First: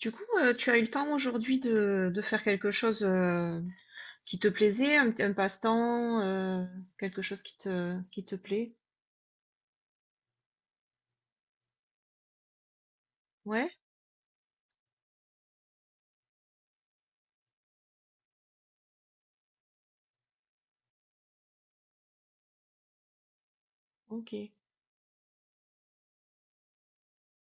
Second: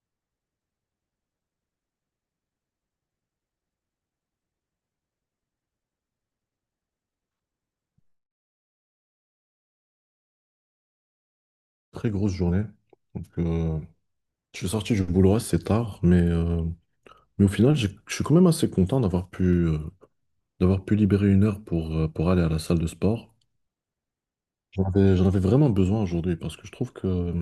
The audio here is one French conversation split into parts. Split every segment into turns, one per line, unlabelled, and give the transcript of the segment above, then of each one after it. Du coup, tu as eu le temps aujourd'hui de faire quelque chose qui te plaisait, un passe-temps, quelque chose qui te plaît?
Très grosse journée. Donc,
Ouais,
je suis sorti du boulot assez tard, mais au final, je suis quand même assez content d'avoir d'avoir pu libérer 1 heure pour aller à la salle de sport.
OK.
J'en avais vraiment besoin aujourd'hui parce que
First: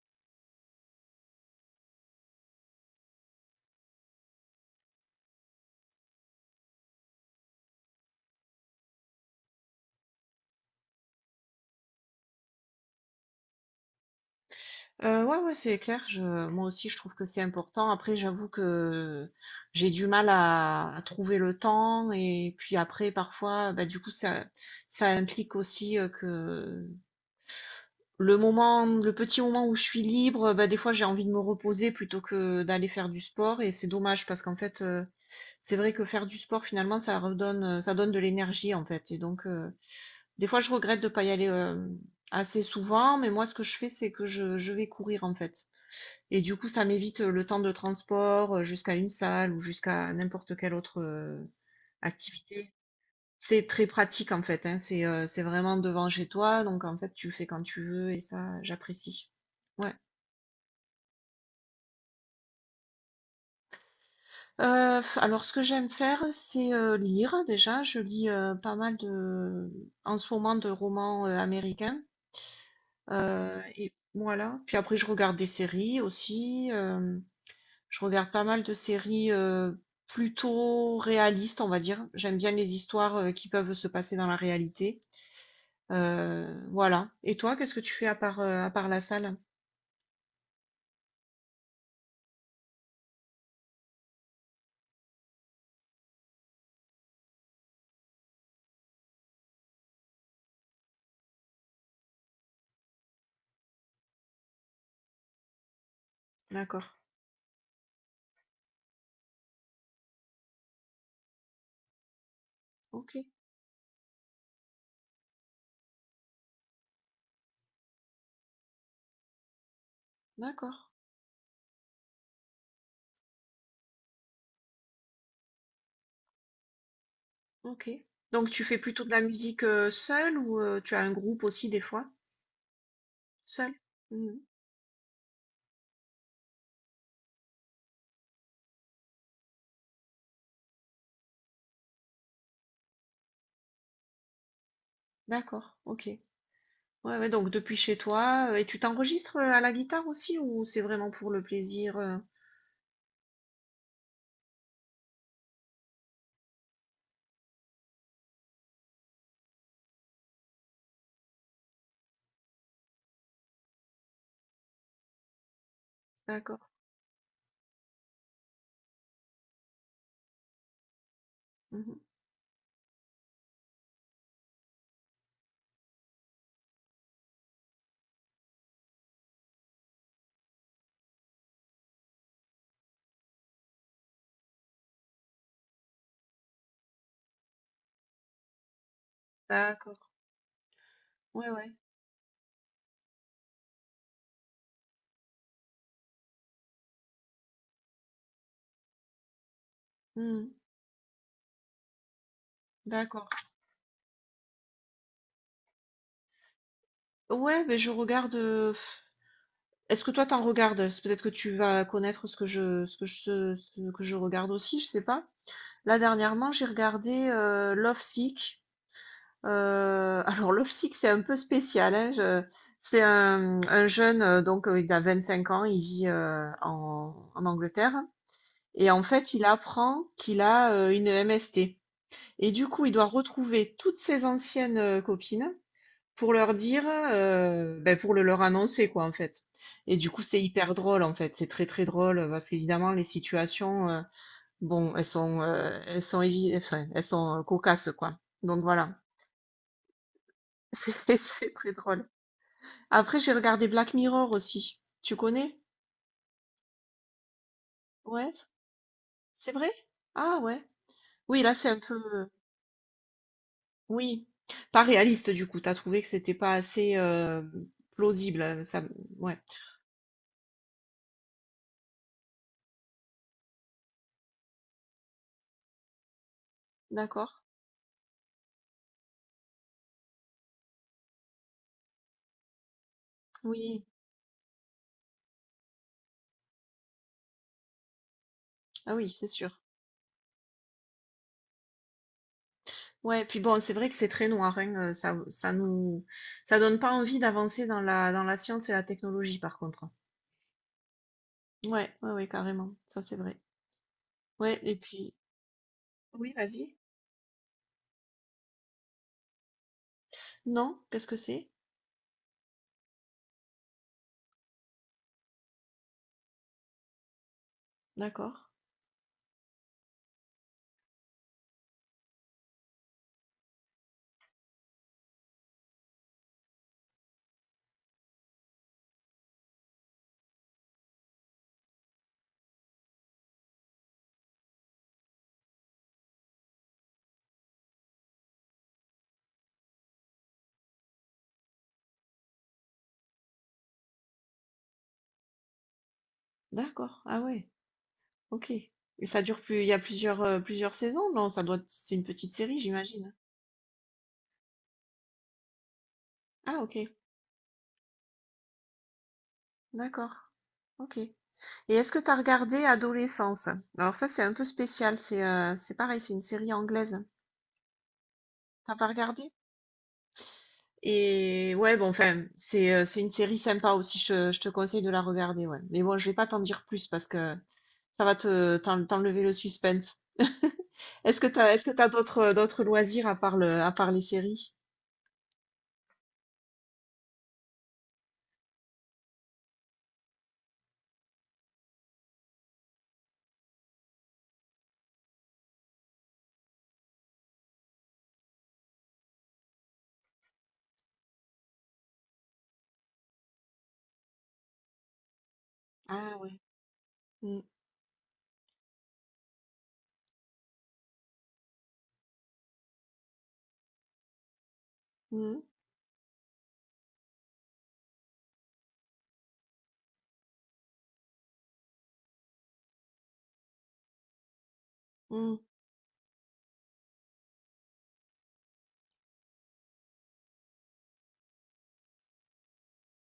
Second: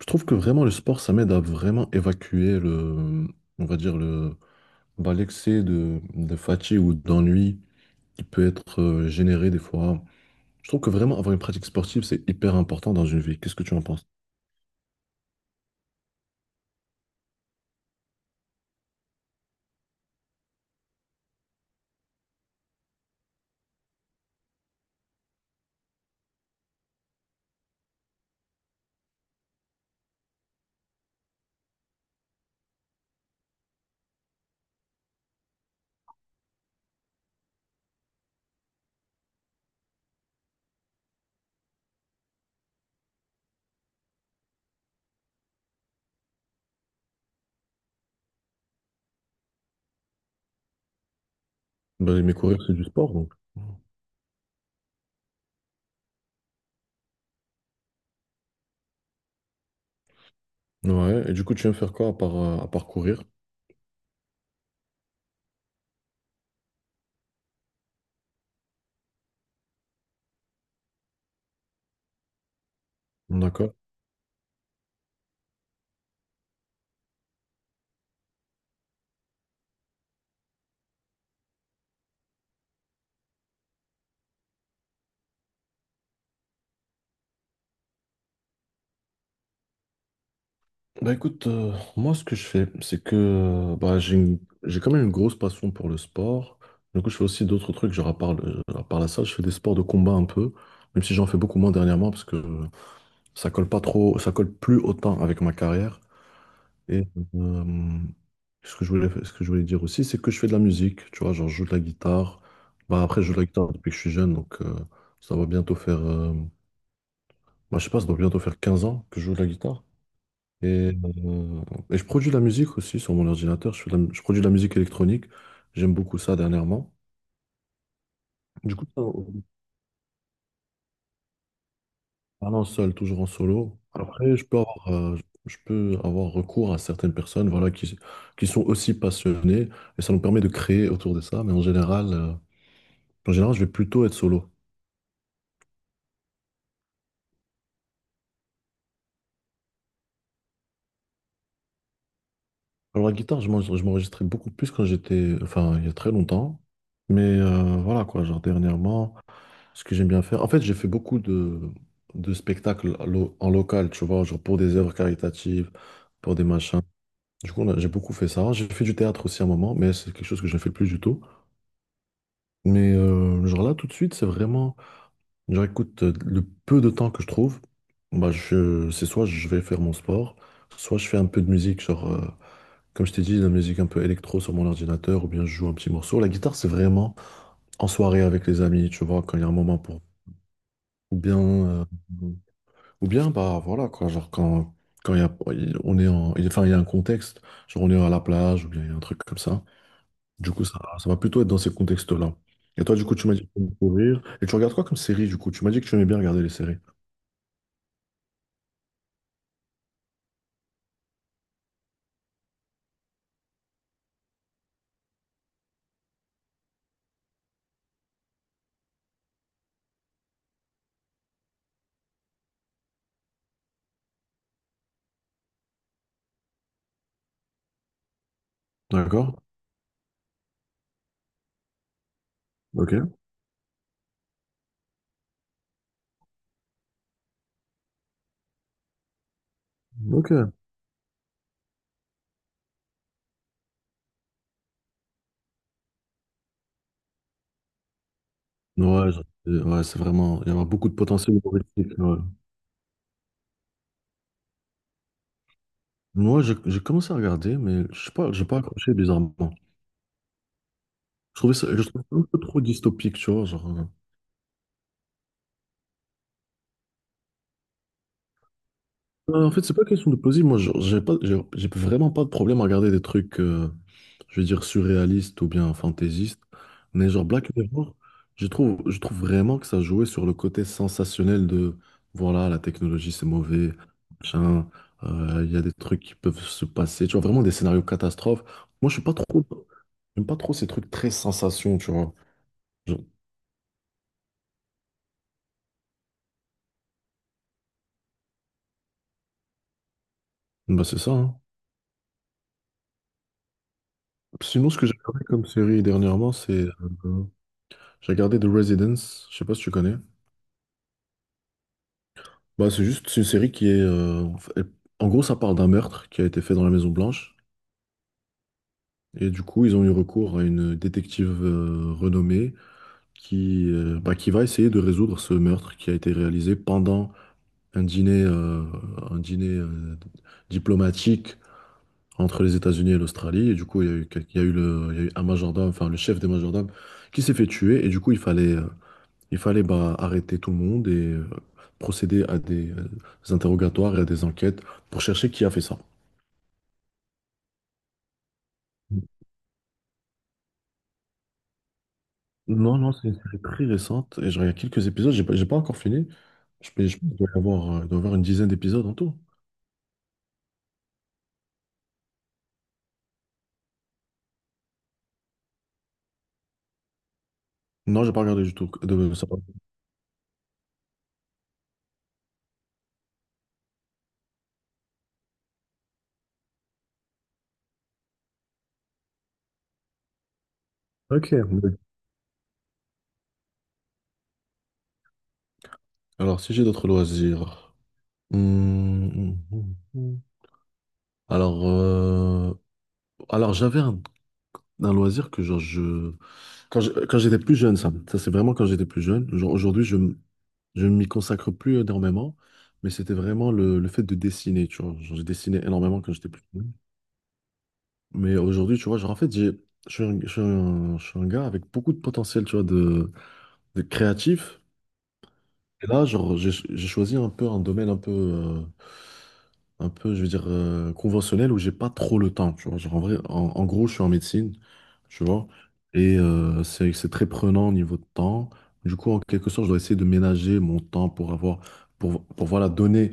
je trouve que vraiment le sport, ça m'aide à vraiment évacuer le, on va dire le, bah, l'excès de fatigue ou d'ennui qui peut être généré des fois. Je trouve que vraiment avoir une pratique sportive, c'est hyper important dans une vie. Qu'est-ce que tu en penses?
Ouais, ouais, c'est clair. Moi aussi, je trouve que c'est important. Après, j'avoue que j'ai du mal à trouver le temps. Et puis après, parfois, bah, du coup, ça implique aussi que le moment, le petit moment où je suis libre, bah, des fois, j'ai envie de me reposer plutôt que d'aller faire du sport. Et c'est dommage parce qu'en fait, c'est vrai que faire du sport, finalement, ça donne de l'énergie, en fait, et donc, des fois, je regrette de pas y aller, assez souvent. Mais moi, ce que je fais, c'est que je vais courir, en fait, et du coup, ça m'évite, le temps de transport, jusqu'à une salle ou jusqu'à n'importe quelle autre,
Bah, mes coureurs,
activité.
c'est du sport, donc.
C'est très pratique, en fait, hein, c'est vraiment devant chez toi, donc en fait, tu le fais quand tu veux, et ça, j'apprécie. Ouais.
Ouais, et du coup, tu aimes faire quoi à à part courir?
Alors, ce que j'aime faire, c'est, lire déjà. Je lis, pas mal de en ce moment de romans, américains,
D'accord.
et voilà. Puis après, je regarde des séries aussi, je regarde pas mal de séries, plutôt réalistes, on va dire. J'aime bien les histoires, qui peuvent se passer dans la réalité, voilà. Et toi, qu'est-ce que tu fais à part, la salle?
Bah écoute, moi ce que je fais, c'est j'ai quand même une grosse passion pour le sport. Du coup, je fais aussi d'autres trucs, genre à à part la salle, je fais des sports de combat un peu, même si j'en fais beaucoup moins dernièrement parce que ça colle pas trop, ça colle plus autant avec ma carrière.
D'accord.
Et euh, ce que je voulais dire aussi, c'est que je fais de la musique, tu vois, genre je joue de la guitare. Bah après,
OK.
je joue de la guitare depuis que je suis jeune, donc ça va bientôt faire Moi, je sais pas, ça doit bientôt faire 15 ans que je joue de la guitare.
D'accord.
Et, euh, et je produis de la musique aussi sur mon ordinateur. Je fais je produis de la musique électronique. J'aime beaucoup ça dernièrement.
OK. Donc, tu
Du
fais
coup,
plutôt de la musique, seule, ou tu as un groupe aussi des fois?
parlant seul, toujours en
Seul?
solo. Après,
Mhm.
je peux avoir recours à certaines personnes, voilà, qui sont aussi passionnées. Et ça nous permet de créer autour de ça. Mais en général, en général, je vais plutôt être solo.
D'accord, OK. Ouais, ouais, donc depuis chez toi, et tu t'enregistres à la guitare aussi, ou c'est vraiment pour le plaisir?
Alors, la guitare, je m'enregistrais beaucoup plus quand j'étais, enfin, il y a très longtemps. Mais voilà, quoi, genre dernièrement. Ce que j'aime bien faire. En fait, j'ai fait beaucoup de spectacles à en local, tu vois, genre pour des œuvres caritatives, pour des
D'accord,
machins. Du coup, j'ai beaucoup fait ça. J'ai fait du théâtre aussi à un moment, mais c'est quelque chose que je ne fais plus du tout.
mhm.
Mais genre là, tout de suite, c'est vraiment, genre écoute, le peu de temps que je trouve, c'est soit je vais faire mon sport, soit je fais un peu de musique, comme je t'ai dit, de la musique un peu électro sur mon ordinateur, ou bien je joue un petit morceau. La guitare, c'est vraiment en soirée avec les amis, tu vois, quand il y a un moment
D'accord,
pour... Ou bien...
ouais, ouais,
euh, Ou bien, bah voilà, quoi, genre quand, quand il y a, on est en, enfin, il y a un contexte, genre on est à la plage ou bien il y a un truc comme ça. Du
Mhm.
coup, ça va plutôt être dans ces contextes-là. Et toi, du coup, tu
D'accord.
m'as dit que t'aimes courir. Et tu regardes quoi comme série, du coup? Tu m'as dit que tu aimais bien regarder les séries.
Ouais, mais je regarde. Est-ce que toi t'en regardes? C'est Peut-être que tu vas connaître ce que je, ce que je, ce que je regarde aussi, je sais pas. Là, dernièrement, j'ai regardé Love Sick. Heu, alors, Love Sick, c'est un peu spécial, hein. je C'est un jeune, donc, il a 25 ans. Il vit, en Angleterre, et, en fait,
D'accord?
il apprend qu'il a, une MST, et du coup, il doit
Ok.
retrouver toutes ses anciennes, copines pour leur dire, beh, pour le leur annoncer, quoi, en fait. Et du coup, c'est
Ok.
hyper drôle, en fait, c'est très, très drôle, parce qu'évidemment les situations, bon, elles sont évi enfin, elles sont, cocasses, quoi. Donc, voilà,
Ouais, ouais, c'est vraiment, il y a beaucoup de
c'est
potentiel
c'est très
humoristique.
drôle.
Ouais.
Après, j'ai regardé Black Mirror aussi. Tu connais?
Moi, j'ai commencé à regarder, mais je sais pas,
Ouais,
j'ai pas accroché bizarrement.
c'est vrai? Ah, ouais. Oui, là, c'est un
Je trouvais ça un
peu.
peu trop dystopique, tu vois, genre.
Oui, pas réaliste, du coup. T'as trouvé que c'était pas assez plausible, hein. Ça. Ouais,
En fait, c'est pas question de plausible. Moi, genre, j'ai vraiment pas de problème à regarder des trucs, je veux dire, surréalistes ou bien fantaisistes. Mais genre
d'accord.
Black Mirror, je trouve vraiment que ça jouait sur le côté sensationnel de, voilà, la technologie, c'est mauvais,
Oui,
machin, il y a des trucs qui peuvent se passer. Tu vois, vraiment des scénarios catastrophes. Moi, je
ah
suis
oui,
pas
c'est
trop,
sûr.
j'aime pas trop ces trucs très sensations, tu vois. Je-
Ouais, puis bon, c'est vrai que c'est très noir, hein. Ça ça donne pas envie d'avancer dans la, science et la technologie, par contre.
bah, c'est ça, hein.
Ouais, ouais, ouais, carrément. Ça, c'est vrai. Ouais,
Sinon,
et
ce que j'ai
puis.
regardé comme série dernièrement,
Oui, vas-y.
euh, j'ai regardé The Residence. Je sais pas si tu connais.
Non, qu'est-ce que c'est?
Bah, c'est juste, c'est une série qui est. Elle- en gros, ça parle d'un meurtre qui a été fait dans la Maison Blanche.
D'accord.
Et du coup, ils ont eu recours à une détective renommée qui va essayer de résoudre ce meurtre qui a été réalisé pendant un dîner diplomatique entre les États-Unis et l'Australie. Et du coup, il y a il y a il y a eu un majordome, enfin le chef des majordomes, qui s'est fait tuer. Et du coup, il fallait. Il fallait bah, arrêter tout le monde et procéder à des interrogatoires et à des enquêtes pour chercher qui a fait ça.
D'accord. Ah ouais. OK. Et ça dure, plus il y a plusieurs, saisons? Non, ça doit c'est une petite série,
Non, non, c'est
j'imagine?
une série très récente et je regarde quelques épisodes, j'ai pas encore fini.
Ah,
Je, peux-
OK,
je dois y avoir, il doit y avoir une dizaine d'épisodes en tout.
d'accord. OK. Et est-ce que tu as regardé Adolescence? Alors ça, c'est un peu spécial, c'est pareil, c'est une série anglaise.
Non, j'ai pas regardé du tout.
T'as pas
De- ça
regardé?
va.
Et, ouais, bon, enfin, c'est une série sympa aussi, je te conseille de la regarder, ouais. Mais bon, je vais pas t'en dire plus parce que ça va t'enlever le suspense. Est-ce que
Ok.
t'as, est-ce que
Oui.
t'as d'autres loisirs à part les séries?
Alors, si j'ai d'autres loisirs. Hmm, hmm, hmm, hmm. Alors, euh, alors, j'avais un loisir que quand quand j'étais plus jeune, ça c'est vraiment quand j'étais plus jeune. Genre, aujourd'hui, je ne m'y consacre plus énormément, mais c'était vraiment le fait de dessiner, tu vois. Genre, je dessinais énormément quand
Ah
j'étais
ouais.
plus jeune.
Mm,
Mais aujourd'hui, tu vois, genre, en fait, j'ai, je suis un, je suis un- je suis un gars avec beaucoup de potentiel, tu vois, de créatif,
mm,
et là, genre, j'ai choisi un peu un domaine un peu, un peu, je veux dire, conventionnel où j'ai pas trop le temps, tu vois. Genre, en vrai, en, en gros, je suis en médecine, tu
mm,
vois, et c'est très prenant au niveau de temps. Du coup, en quelque sorte, je dois essayer de ménager mon temps pour pour voilà, donner,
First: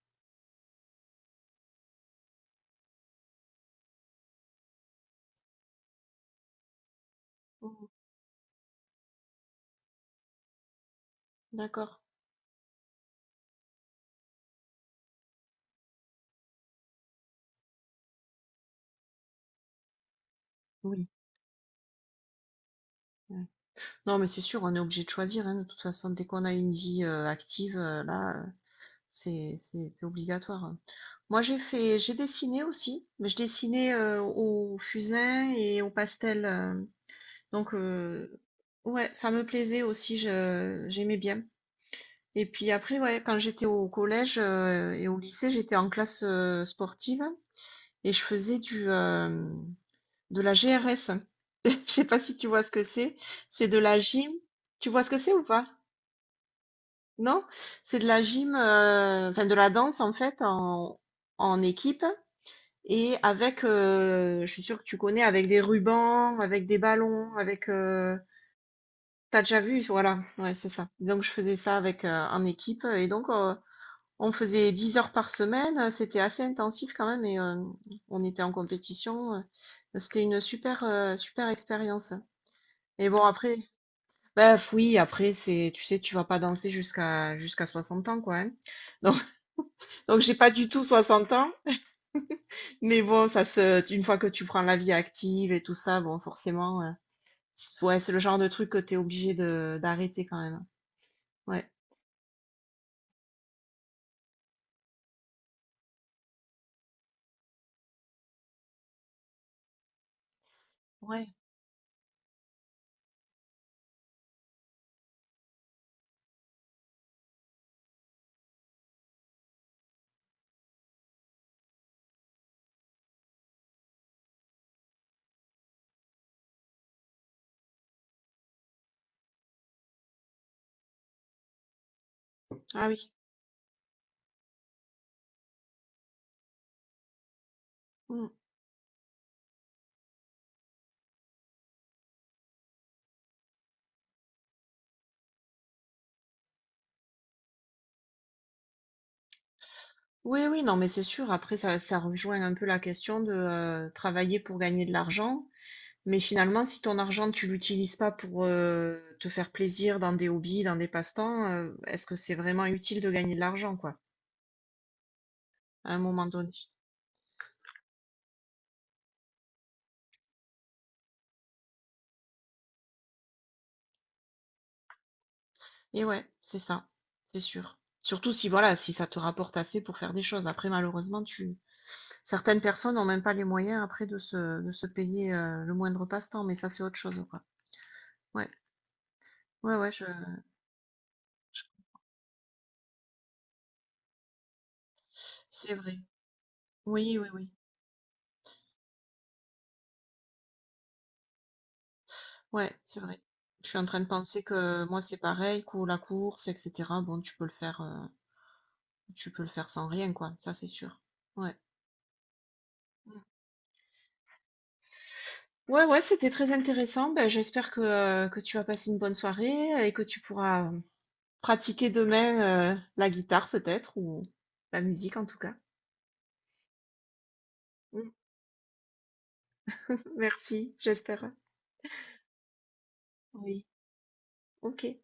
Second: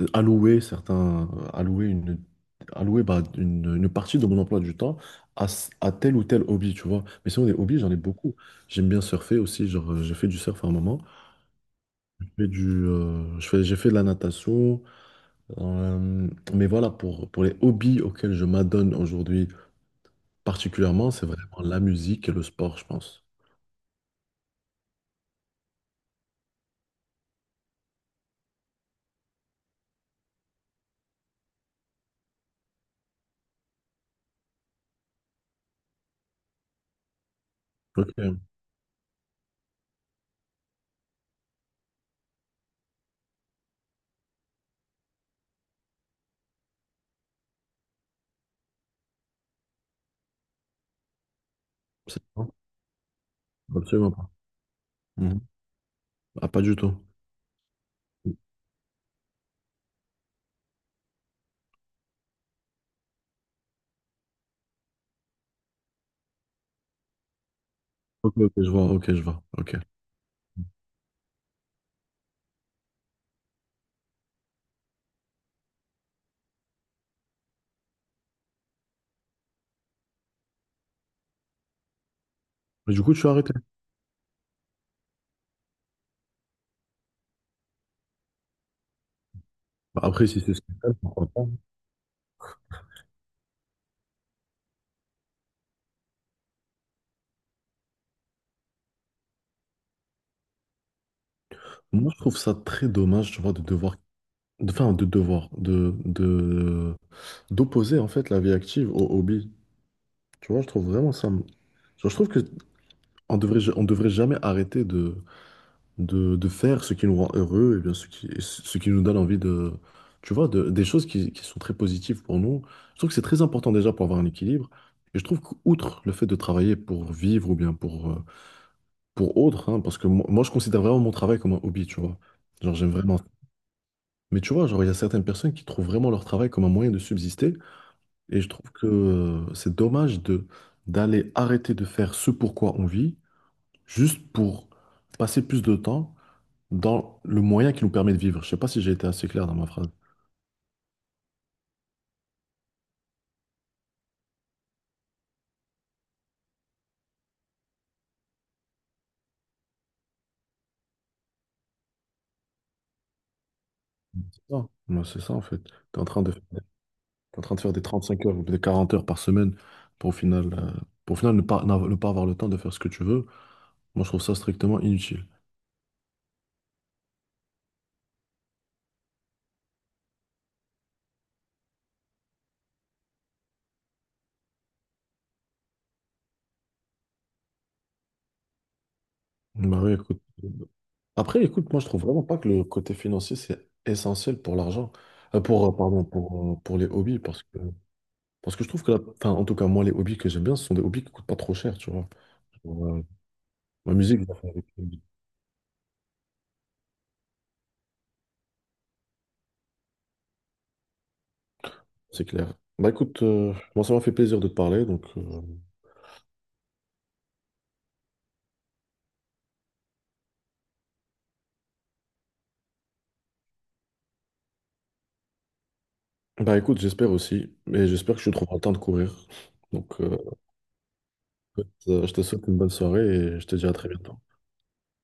euh, allouer allouer allouer bah, une partie de mon emploi du temps à, à tel ou tel hobby, tu vois. Mais sinon, des hobbies,
mm.
j'en ai beaucoup. J'aime bien surfer aussi, j'ai fait du surf à un moment.
D'accord.
J'ai du, je fais, j'ai fait de la natation. Euh, mais voilà, pour les hobbies auxquels je m'adonne aujourd'hui
Oui.
particulièrement, c'est vraiment la musique et le sport, je pense.
Ouais. Non, mais c'est sûr, on est obligé de choisir, hein, de toute façon, dès qu'on a une vie active, là. C'est obligatoire, hein. Moi, j'ai dessiné aussi, mais je dessinais au fusain et au pastel. Donc,
Ok,
ouais, ça me plaisait aussi, j'aimais bien. Et puis après, ouais, quand j'étais au collège et au lycée, j'étais en classe sportive, et je faisais de la GRS. Je sais pas
c'est
si tu
bon.
vois ce que c'est. C'est de la
Absolument pas.
gym. Tu vois ce que c'est,
Mhm.
ou pas?
Ah, pas du tout.
Non? C'est de la gym, enfin de la danse, en fait, en équipe, et avec, je suis sûre que tu connais, avec des rubans, avec des ballons, avec.
Ok, ok, je vois, ok, je vois,
T'as déjà
ok.
vu? Voilà, ouais, c'est ça. Donc, je faisais ça avec en équipe, et donc, on faisait 10 heures par semaine. C'était assez intensif quand même, et on était en compétition. C'était une super expérience.
Mais du
Et
coup,
bon,
tu as arrêté.
après, bah oui, après c'est, tu sais, tu vas pas danser jusqu'à 60 ans, quoi, hein.
Bah,
Donc,
après,
j'ai
si
pas
c'est ce
du
que
tout
t'aimes, pourquoi
60
pas.
ans, mais bon, une fois que tu prends la vie active et tout ça, bon, forcément, ouais, c'est le genre de truc que t'es obligé de d'arrêter quand même. Ouais,
Moi, je trouve ça très dommage, tu vois, de devoir, de, enfin, de devoir, de d'opposer, en fait, la vie active au hobby. Tu vois, je trouve vraiment ça.
ouais,
Je trouve que on devrait, on devrait jamais arrêter de faire ce qui nous rend heureux et bien ce ce qui nous donne envie de, tu vois, des choses qui sont très positives pour nous. Je trouve que c'est très important déjà pour avoir un équilibre. Et je trouve qu'outre le fait de travailler pour vivre ou bien pour autre, hein, parce que moi, je considère vraiment mon travail comme un hobby, tu vois. Genre
ah
j'aime
oui.
vraiment. Mais tu vois, genre il y a certaines personnes qui trouvent vraiment leur travail comme un moyen de subsister.
Mm.
Et je trouve que c'est dommage de d'aller arrêter de faire ce pourquoi on vit juste pour passer plus de temps dans le moyen qui nous permet de vivre. Je sais pas si j'ai été assez clair dans ma phrase.
Oui, oui, non, mais c'est sûr. Après, ça rejoint un peu la question de travailler pour gagner de l'argent. Mais finalement, si ton argent, tu l'utilises pas pour te faire plaisir dans des hobbies, dans des passe-temps, est-ce que c'est vraiment utile de gagner de l'argent, quoi,
C'est ça, moi, c'est ça en fait. Tu
à un
es en train
moment
de,
donné?
t'es en train de faire des 35 heures ou des 40 heures par semaine pour au final, euh, pour au final ne pas, n'av- ne pas avoir le temps de faire ce que tu veux. Moi, je trouve ça strictement inutile.
Et ouais, c'est ça, c'est sûr. Surtout si voilà, si ça te rapporte assez pour faire des choses. Après, malheureusement, tu certaines personnes n'ont même pas les moyens après de se payer le moindre passe-temps, mais ça c'est autre chose, quoi. Ouais, ouais,
Bah
ouais,
oui, écoute. Après, écoute, moi, je trouve vraiment pas que le côté financier, c'est essentiel pour l'argent.
c'est vrai.
Pour les
Oui,
hobbies,
oui, oui.
parce que je trouve que, enfin, en tout cas, moi, les hobbies que j'aime bien, ce sont des hobbies qui coûtent pas trop cher, tu vois.
Ouais, c'est vrai. Je suis en
La
train de
musique, je la
penser
fais avec
que
lui,
moi, c'est pareil, la course, etc. Bon, tu peux le faire, tu peux le faire sans rien, quoi. Ça, c'est sûr. Ouais.
c'est clair. Bah
Mm.
écoute, moi ça m'a fait plaisir de te parler, donc
Ouais, ouais, c'était très intéressant. Ben, j'espère que tu as passé une bonne soirée et que tu pourras pratiquer demain, la guitare peut-être, ou la musique en tout cas.
bah écoute, j'espère aussi, et
Mmh.
j'espère que je trouverai le temps de courir. Donc
Merci, j'espère.
écoute, je te souhaite une bonne soirée et je te
Oui.
dis à très bientôt.
OK.